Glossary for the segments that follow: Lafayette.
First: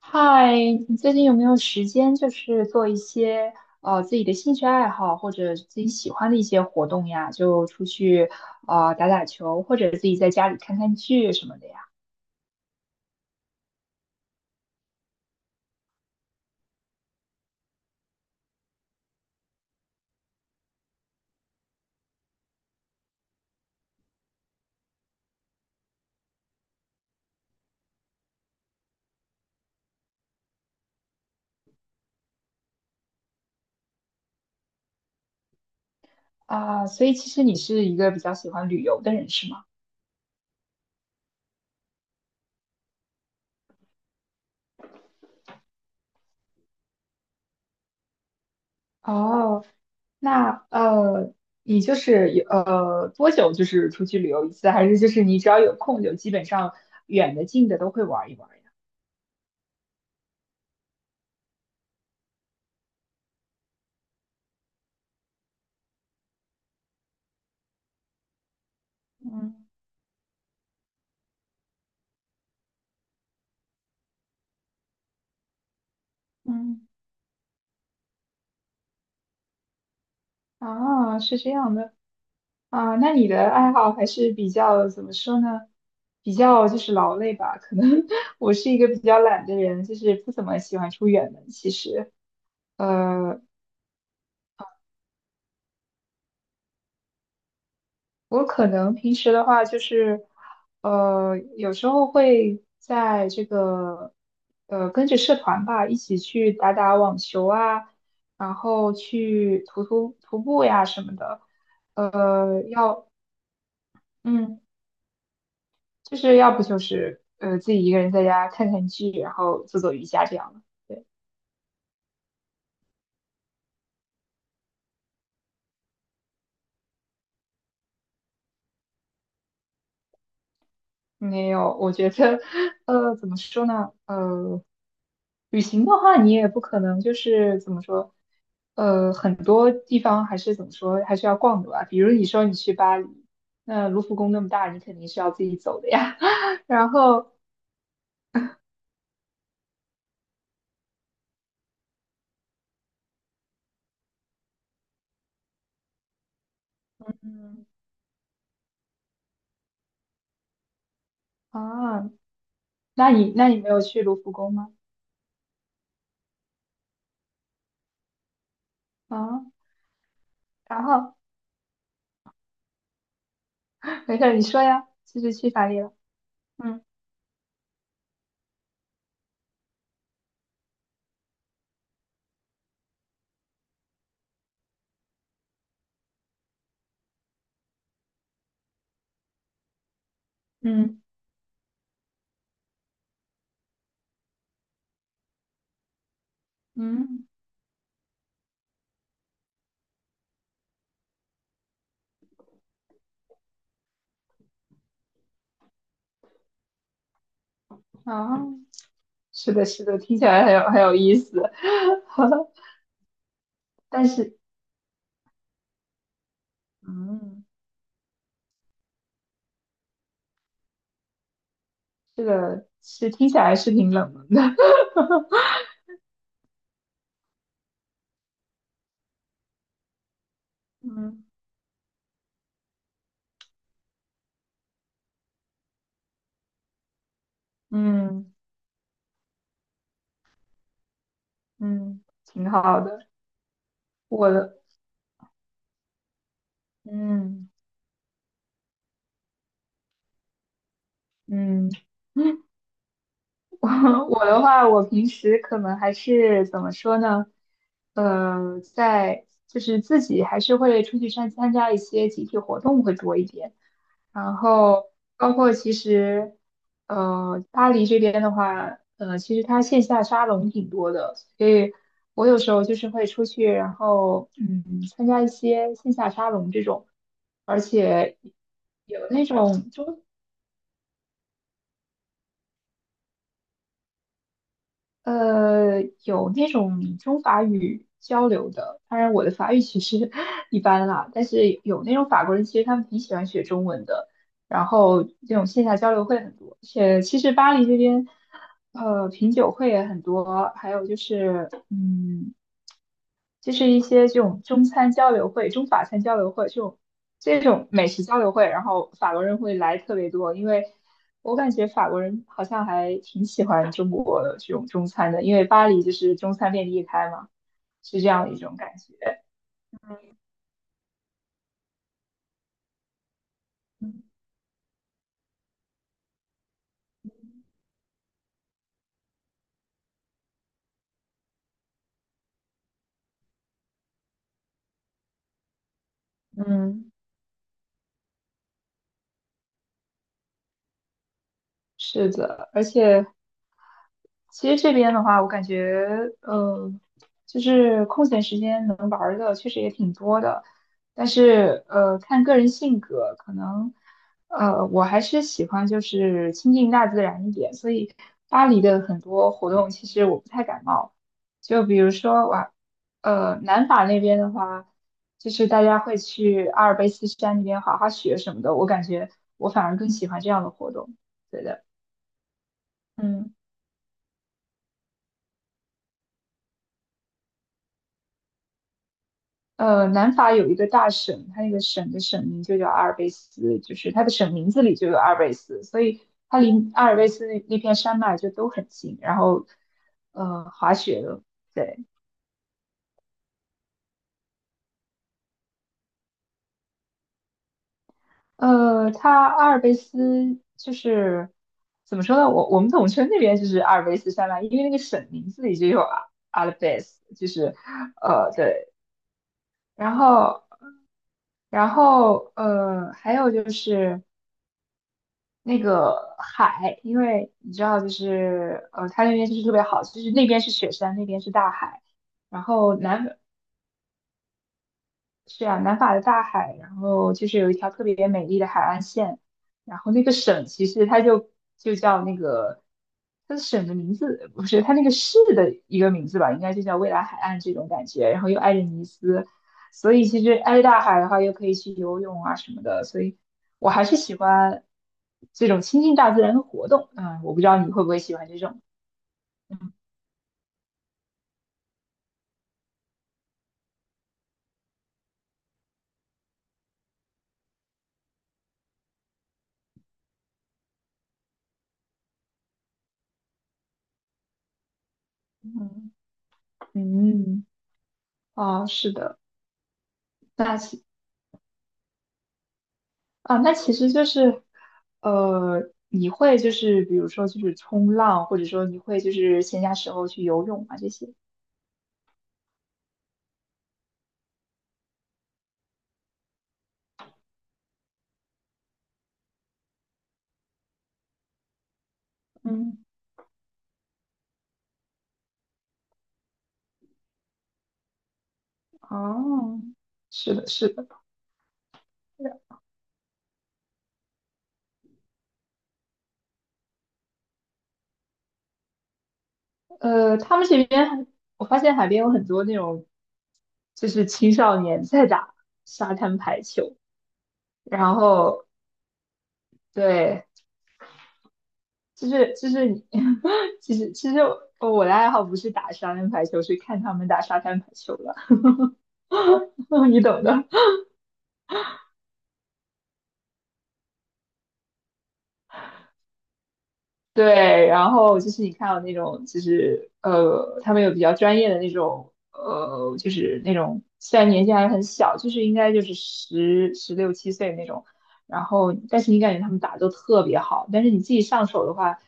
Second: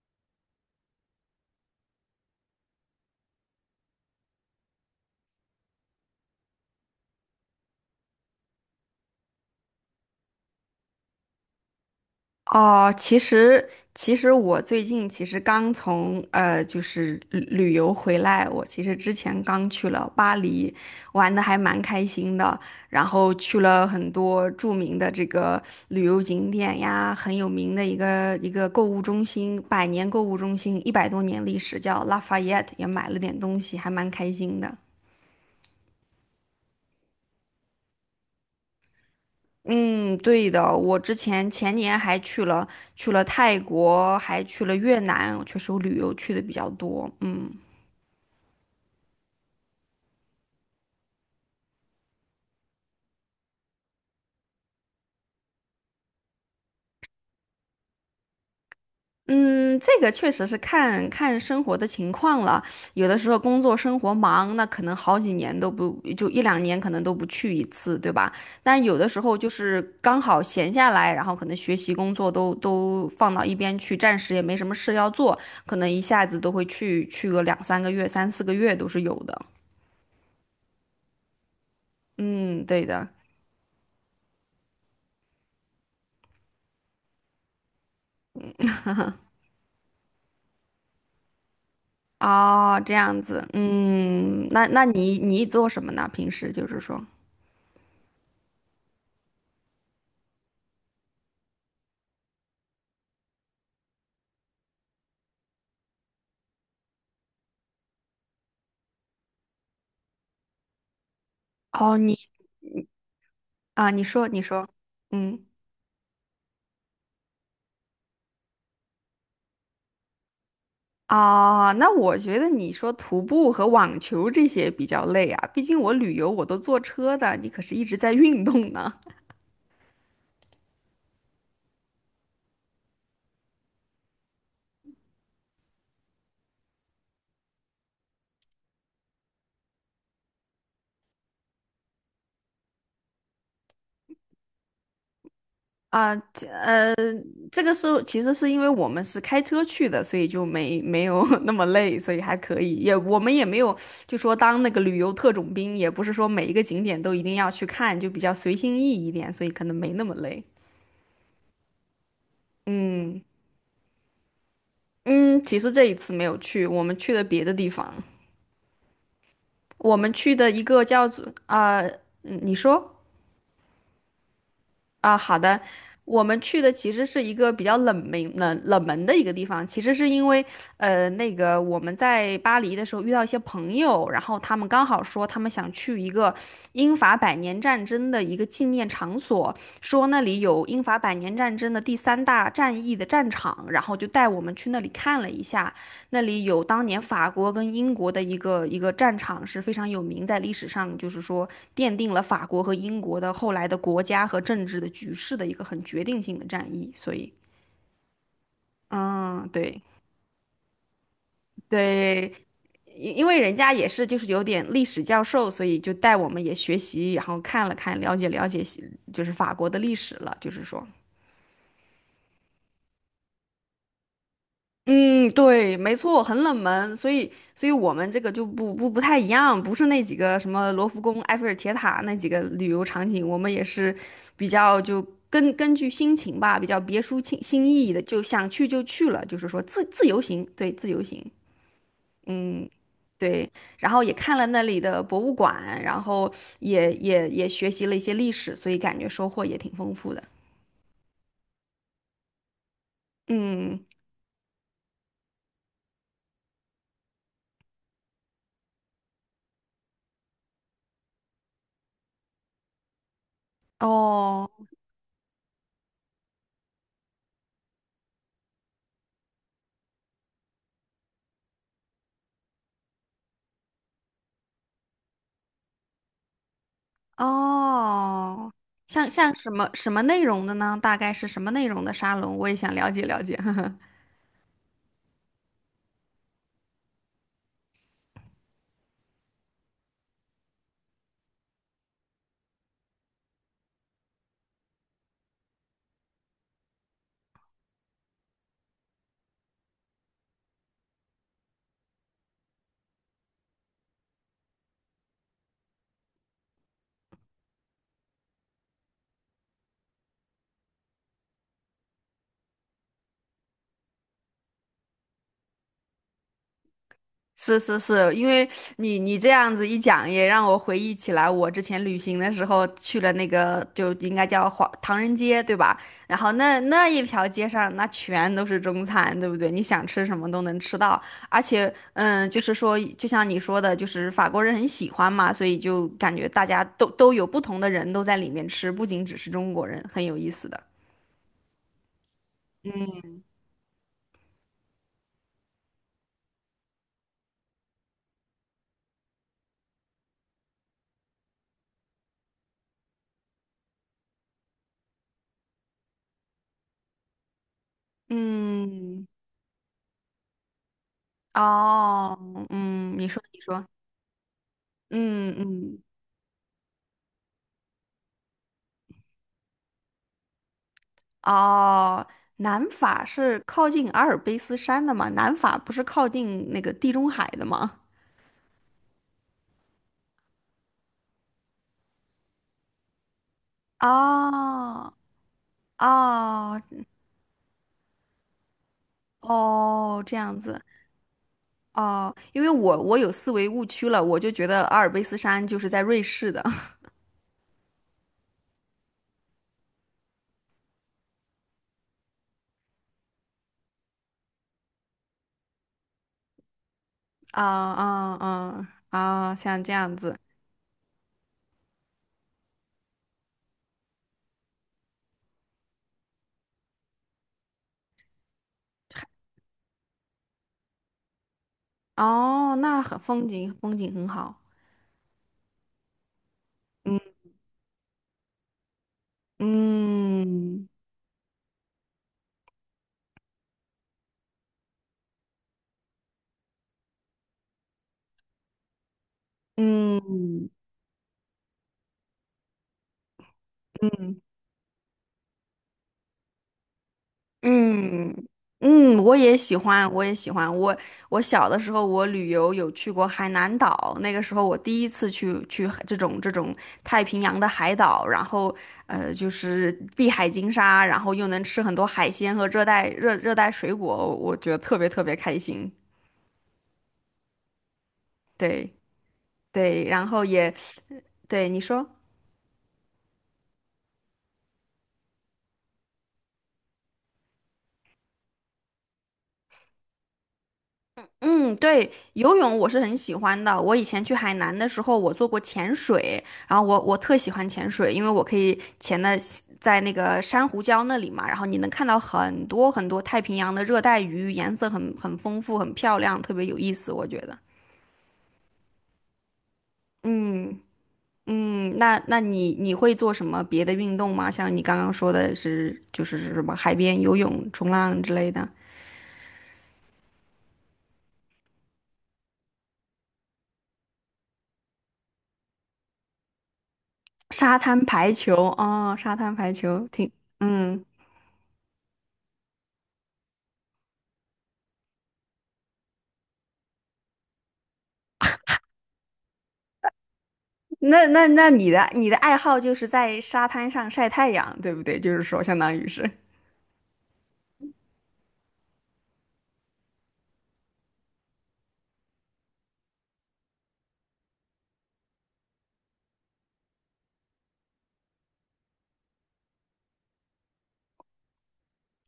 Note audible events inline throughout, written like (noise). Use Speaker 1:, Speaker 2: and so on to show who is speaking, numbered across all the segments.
Speaker 1: 嗨，你最近有没有时间，就是做一些自己的兴趣爱好或者自己喜欢的一些活动呀？就出去打打球，或者自己在家里看看剧什么的呀？
Speaker 2: 哦，其实我最近刚从旅游回来，我其实之前刚去了巴黎，玩的还蛮开心的。然后去了很多著名的这个旅游景点呀，很有名的一个购物中心，百年购物中心，一百多年历史，叫 Lafayette，也买了点东西，还蛮开心的。
Speaker 1: 啊、所以其实你是一个比较喜欢旅游的人，是吗？
Speaker 2: 嗯，对的，我之前前年还去了，去了泰国，还去了越南，确实我旅游去的比较多。嗯。
Speaker 1: 哦，那你就是有多久就是出去旅游一次，还是就是你只要有空就基本上远的近的都会玩一玩呀？
Speaker 2: 嗯，这个确实是看看生活的情况了。有的时候工作生活忙，那可能好几年都不，就一两年可能都不去一次，对吧？但有的时候就
Speaker 1: 嗯
Speaker 2: 是刚好闲下来，然后可能学习工作都放到一边去，暂时也没什么事要做，可能一下子都会
Speaker 1: 嗯，
Speaker 2: 去个两三个月、三四个月都是有的。
Speaker 1: 啊，是这样的。
Speaker 2: 嗯，对
Speaker 1: 啊，
Speaker 2: 的。
Speaker 1: 那你的爱好还是比较怎么说呢？比较就是劳累吧。可能 (laughs) 我是一个比较懒的人，就是不怎么喜欢出远门。其实，
Speaker 2: 哦，这样
Speaker 1: 呃，
Speaker 2: 子。嗯，那你做什么呢？平时就是说。
Speaker 1: 我可能平时的话就是，有时候会在这个，跟着社团吧，一起去打打网球啊，然后去徒步呀什么的。
Speaker 2: 哦，你
Speaker 1: 呃，要，
Speaker 2: 啊，你说你
Speaker 1: 嗯。
Speaker 2: 说，嗯。
Speaker 1: 就是要不就是自己一个人在家看看剧，然后做做瑜伽这样的。对，
Speaker 2: 啊，那我觉得你说徒步和网球这些比较累啊，毕竟我旅游我都坐车的，你可是一直在运动呢。
Speaker 1: 没有，我觉得 (laughs) 怎么说呢？旅行的话，你也不可能就是怎么说，很多地方还是怎么说，还是要逛的吧。比如你说你去巴黎，那卢浮宫那么大，你肯定是要自己走的呀。
Speaker 2: 啊，
Speaker 1: (laughs) 然后
Speaker 2: 这个是其实是因为我们是开车去的，所以就没有 (laughs) 那么累，所以还可以。也我们也没有就说当那个旅游特种兵，也不是说每一个景点都一定要去看，就比较随心意一点，所以可能没那么累。
Speaker 1: 啊，那
Speaker 2: 嗯。
Speaker 1: 你没有去卢浮宫吗？
Speaker 2: 嗯，其实这一次没有去，我们去的别的地方。
Speaker 1: 啊，
Speaker 2: 我们去的一
Speaker 1: 然
Speaker 2: 个叫
Speaker 1: 后
Speaker 2: 做啊、嗯你说，
Speaker 1: 没事儿，你说呀，
Speaker 2: 啊、
Speaker 1: 就是
Speaker 2: 好
Speaker 1: 去
Speaker 2: 的，
Speaker 1: 法里了？
Speaker 2: 我们去的
Speaker 1: 嗯
Speaker 2: 其实是一个比较冷门的一个地方。其实是因为那个我们在巴黎的时候遇到一些朋友，然后他们刚好说他们想去一个英法百年战争的一个纪念场所，说那里有英法
Speaker 1: 嗯
Speaker 2: 百年战争的第三大战役的战场，然后就带我们去那里看了一下。那里有当年
Speaker 1: 嗯。
Speaker 2: 法国跟英国的一个战场是非常有名，在历史上就是说奠定了法国和英国的后来的国家和政治的局势的一个很决定性的战役。所以，
Speaker 1: 啊，
Speaker 2: 嗯，
Speaker 1: 是的，
Speaker 2: 对
Speaker 1: 是的，听起来很有意思。
Speaker 2: 对，
Speaker 1: (laughs)
Speaker 2: 因为人家也是
Speaker 1: 但
Speaker 2: 就是
Speaker 1: 是，
Speaker 2: 有点历史教授，所以就带我们也学习，然后
Speaker 1: 嗯，
Speaker 2: 看了看，了解西就是法国的历史了，就是说。
Speaker 1: 这个是听起来是挺冷门的。
Speaker 2: 嗯，对，没错，很冷门，所以，所以我们这个就不太一样，不是那几个什么
Speaker 1: (laughs)
Speaker 2: 罗浮宫、
Speaker 1: 嗯
Speaker 2: 埃菲尔铁塔那几个旅游场景，我们也是比较就根据心情吧，比较别出心意的，就
Speaker 1: 嗯
Speaker 2: 想去就去了，就是说自由行，对，自由行。
Speaker 1: 嗯挺
Speaker 2: 嗯，
Speaker 1: 好的。
Speaker 2: 对，然后也
Speaker 1: 我
Speaker 2: 看了
Speaker 1: 的，
Speaker 2: 那里的博物馆，然后也也
Speaker 1: 嗯
Speaker 2: 也学习了一些历史，所以感觉收获也挺丰富的。
Speaker 1: 嗯，(laughs)
Speaker 2: 嗯，
Speaker 1: 我我的话，我平时可能还是怎么说呢？在就是自己还是会出去参加一些集体活动会多一点，然
Speaker 2: 哦。
Speaker 1: 后包括其实巴黎这边的话，呃其实它线下沙龙挺多的，所以我有时候就是会出去，然后嗯参加一些线下沙龙这种，而且
Speaker 2: 哦，
Speaker 1: 有
Speaker 2: 像
Speaker 1: 那
Speaker 2: 像什么
Speaker 1: 种
Speaker 2: 什
Speaker 1: 就。
Speaker 2: 么内容的呢？大概是什么内容的沙龙？我也想了解。(laughs)
Speaker 1: 有那种中法语交流的，当然我的法语其实 (laughs) 一般啦，但是有那种法国人，其实他们挺喜欢学中文的，然后这种线下交流会很多。而且其实巴黎这边，品酒会也很多，还有就是，嗯。就是一些这种中餐交流会、中法餐交流会这种美食交流会，然后法国人会来特别多，因为我感觉法国人好像还挺喜欢中国的这种中餐的，因为巴黎就是中餐遍地开嘛，
Speaker 2: 是是
Speaker 1: 是这
Speaker 2: 是，因
Speaker 1: 样一
Speaker 2: 为
Speaker 1: 种感
Speaker 2: 你
Speaker 1: 觉。
Speaker 2: 这样子一讲，也让我回忆起来，我之前旅行的时候去了那个，就应该叫华唐人街，对吧？然后那一条街上，那全都是中餐，对不对？你想吃什么都能吃到。而且，嗯，就是说，就像你说的，就是法国人很喜欢嘛，所以就感觉大家都
Speaker 1: 嗯，
Speaker 2: 都有不同的人都在里面吃，不仅只是中国人，很有意思的。
Speaker 1: 是的。而且其实这边的话，我感觉，呃，就是空闲时间能玩儿的确实也挺多的，但是，看个人性格，可能，我还是喜欢就是亲近大自然一点，所以巴黎的很
Speaker 2: 嗯，
Speaker 1: 多活动其实我不太感冒，就比如
Speaker 2: 哦，
Speaker 1: 说哇，
Speaker 2: 嗯，你说，你说，
Speaker 1: 南法那边的话，就
Speaker 2: 嗯。
Speaker 1: 是大家
Speaker 2: 嗯。
Speaker 1: 会去阿尔卑斯山那边滑滑雪什么的，我感觉我反而更喜欢这样的活动，对的，
Speaker 2: 哦，南法
Speaker 1: 嗯。
Speaker 2: 是靠近阿尔卑斯山的吗？南法不是靠近那个地中海的吗？
Speaker 1: 南法有一个大省，它那个省的省名就叫阿尔卑斯，就
Speaker 2: (laughs)
Speaker 1: 是它的省名字里就
Speaker 2: 哦。
Speaker 1: 有阿尔卑斯，所以它
Speaker 2: 哦
Speaker 1: 离阿尔卑斯那片山脉就都很近。然后，
Speaker 2: 哦，这样子
Speaker 1: 滑雪的，对，
Speaker 2: 哦，因为我有思维误区了，我就觉得阿尔卑斯山就是在瑞士的。 (laughs)
Speaker 1: 它阿尔卑斯就是怎么说呢？我们统称那边就是阿尔卑斯山脉，因为那个省名字里就有阿尔卑斯，就
Speaker 2: 啊
Speaker 1: 是
Speaker 2: 啊啊
Speaker 1: 对，
Speaker 2: 啊，像这样
Speaker 1: 然
Speaker 2: 子
Speaker 1: 后。然后还有就是那个海，因为你知道，就是它那边就是特别好，就是那边是雪山，那边是大海，然
Speaker 2: 哦，
Speaker 1: 后
Speaker 2: 那很风景很好。
Speaker 1: 是啊，南法的大海，然后
Speaker 2: 嗯
Speaker 1: 就是有一条特别美丽的海岸线，然后那个省其
Speaker 2: 嗯。
Speaker 1: 实就叫那个，它的省的名字不是它那个市的一个名字吧，应该就叫未来海岸这种感觉，然后又挨着尼斯，所以其实
Speaker 2: 嗯。
Speaker 1: 挨着大海的话，又可以去游泳啊什么的，所以我还是喜欢这种亲近大自然的活动。嗯，我不知道你会不会
Speaker 2: 嗯
Speaker 1: 喜欢这种。
Speaker 2: 嗯，我也喜
Speaker 1: 嗯
Speaker 2: 欢，我也喜欢。我我小的时候，我旅游有去过海南岛。那个时候我第一次去海这种太平洋的海岛，然后就是碧海金沙，然后又能吃很多海鲜和热带热带水果，我觉得特别开心。
Speaker 1: 嗯，嗯，嗯哦，
Speaker 2: 对
Speaker 1: 是的，
Speaker 2: 对，然后也
Speaker 1: 那行。
Speaker 2: 对你说。
Speaker 1: 啊，那其实就是，你会就是比如说就是冲浪，或者说你会就是闲暇时候去游泳啊这些。
Speaker 2: 嗯，对，游泳我是很喜欢的。我以前去海南的时候，我做过潜水，然后我特喜欢潜水，因为我可以潜的在那个珊瑚礁那里嘛，然后你能看到很多
Speaker 1: 嗯，
Speaker 2: 很多太平洋的热带鱼，颜色很丰富，很漂亮，特别有意思，我觉得。
Speaker 1: 哦，是的，
Speaker 2: 嗯。
Speaker 1: 是的，
Speaker 2: 嗯，那你会做什么别的运动吗？像你刚刚说的是就是什么海边游泳、冲浪之类的，
Speaker 1: 他们这边还我发现海边有很多那种，就是青少年在打沙滩排球，
Speaker 2: 沙滩
Speaker 1: 然
Speaker 2: 排球
Speaker 1: 后
Speaker 2: 哦，沙滩排球挺。
Speaker 1: 对，
Speaker 2: 嗯。
Speaker 1: 就是就是你，(laughs) 其实我的爱好不是打沙滩排球，是看他们打沙滩排球了。(laughs) 你懂的。
Speaker 2: 那你的爱好就是在沙滩上晒太阳，对不对？就是说，相当于是。
Speaker 1: 对，然后就是你看到那种，就是他们有比较专业的那种，就是那种虽然年纪还很小，就是应该就是16、7岁那种，然后但是你感觉他们打得都特别好，但是你自己上手的话，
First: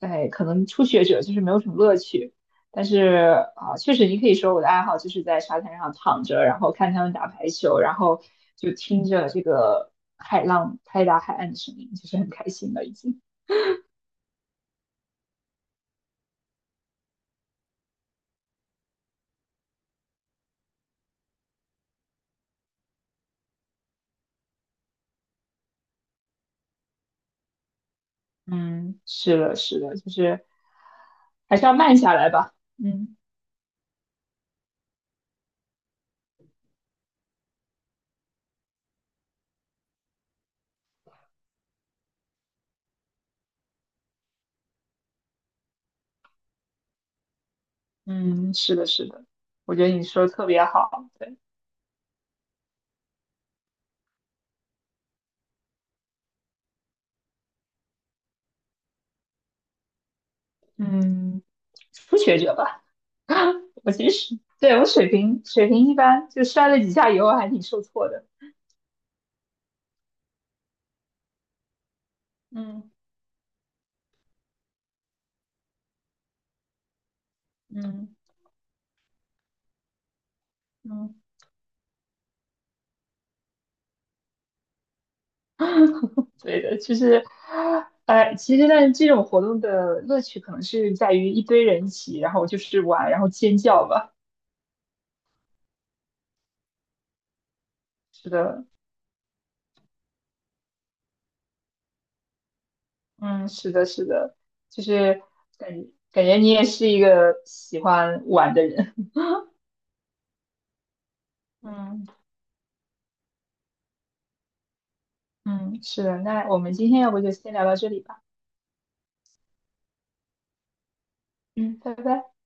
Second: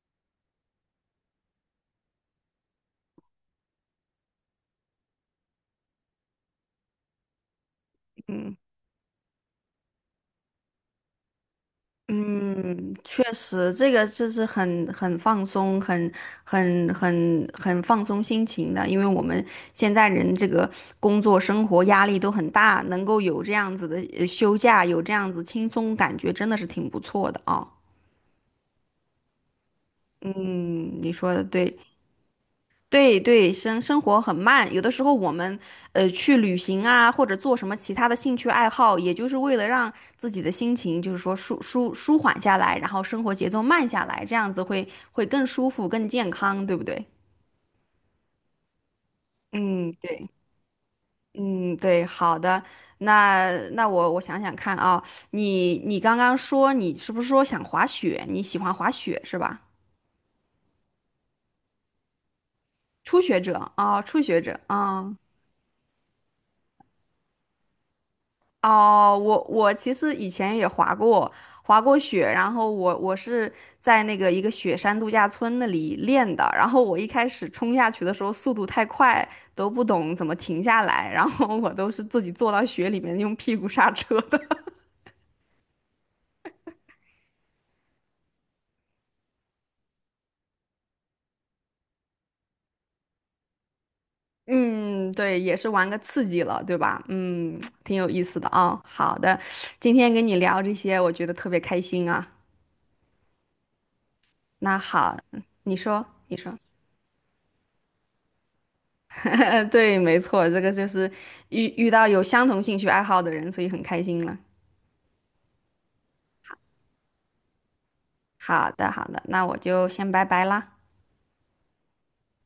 Speaker 1: 哎，可能初学者就是没有什么乐趣。但是啊，确实你可以说我的爱好就是在沙滩上躺着，然后看他们打排球，然后
Speaker 2: 嗯。
Speaker 1: 就听着这个海浪拍打海岸的声音，就是很开心了已
Speaker 2: 嗯，确
Speaker 1: 经。
Speaker 2: 实，这个就是很很放松，很放松心情的。因为我们现在人这个工作生活压力都很大，能够有这样子的休假，有这样子轻松感觉，真的是挺不错的啊。
Speaker 1: 嗯，是的，是的，就是
Speaker 2: 嗯，你说的
Speaker 1: 还是要
Speaker 2: 对。
Speaker 1: 慢下来吧。嗯
Speaker 2: 对对，生活很慢，有的时候我们去旅行啊，或者做什么其他的兴趣爱好，也就是为了让自己的心情就是说舒缓下来，然后生活节奏慢下来，这样子会更舒服、更健康，对不对？
Speaker 1: 嗯，是的，是的，我觉得
Speaker 2: 嗯，
Speaker 1: 你说
Speaker 2: 对，
Speaker 1: 的特别好。对，
Speaker 2: 嗯，对，好的，那我想想看啊，你你刚刚说你是不是说想滑雪？你喜欢滑雪是吧？
Speaker 1: 嗯，初学者吧，
Speaker 2: 初学
Speaker 1: (laughs)
Speaker 2: 者
Speaker 1: 我
Speaker 2: 啊，
Speaker 1: 其
Speaker 2: 初
Speaker 1: 实
Speaker 2: 学者
Speaker 1: 对我水
Speaker 2: 啊。
Speaker 1: 平水平一般，就摔了几下以后还挺受挫的。
Speaker 2: 哦，我其实以前也滑过，滑过雪，然后
Speaker 1: 嗯
Speaker 2: 我我是在那个一个雪山度假村那里练的，然后我一开始冲下去的
Speaker 1: 嗯
Speaker 2: 时候速度太快，都不懂怎么停下来，
Speaker 1: 嗯，
Speaker 2: 然后我都是自己坐到雪里面用屁股刹车的。
Speaker 1: 对的，就是其实呢，这种活动的乐趣可能是在于一堆人一起，然后就是玩，然后尖叫吧。
Speaker 2: (laughs) 嗯，对，也是玩个刺激了，对吧？嗯，挺有意
Speaker 1: 是
Speaker 2: 思的
Speaker 1: 的。
Speaker 2: 啊，好的，今天跟你聊这些，我觉得特别开心啊。
Speaker 1: 嗯，是的，是的，
Speaker 2: 那
Speaker 1: 就
Speaker 2: 好，
Speaker 1: 是感
Speaker 2: 你说，
Speaker 1: 感觉
Speaker 2: 你
Speaker 1: 你
Speaker 2: 说。
Speaker 1: 也是一个喜欢玩的人。
Speaker 2: (laughs) 对，没错，这个就是遇到
Speaker 1: 嗯
Speaker 2: 有相同兴趣爱好的人，所以很开心了。
Speaker 1: 嗯，是的，那我们今天要不就先聊到这里吧。
Speaker 2: 好的，好的，那我就先拜拜啦。
Speaker 1: 嗯，拜拜。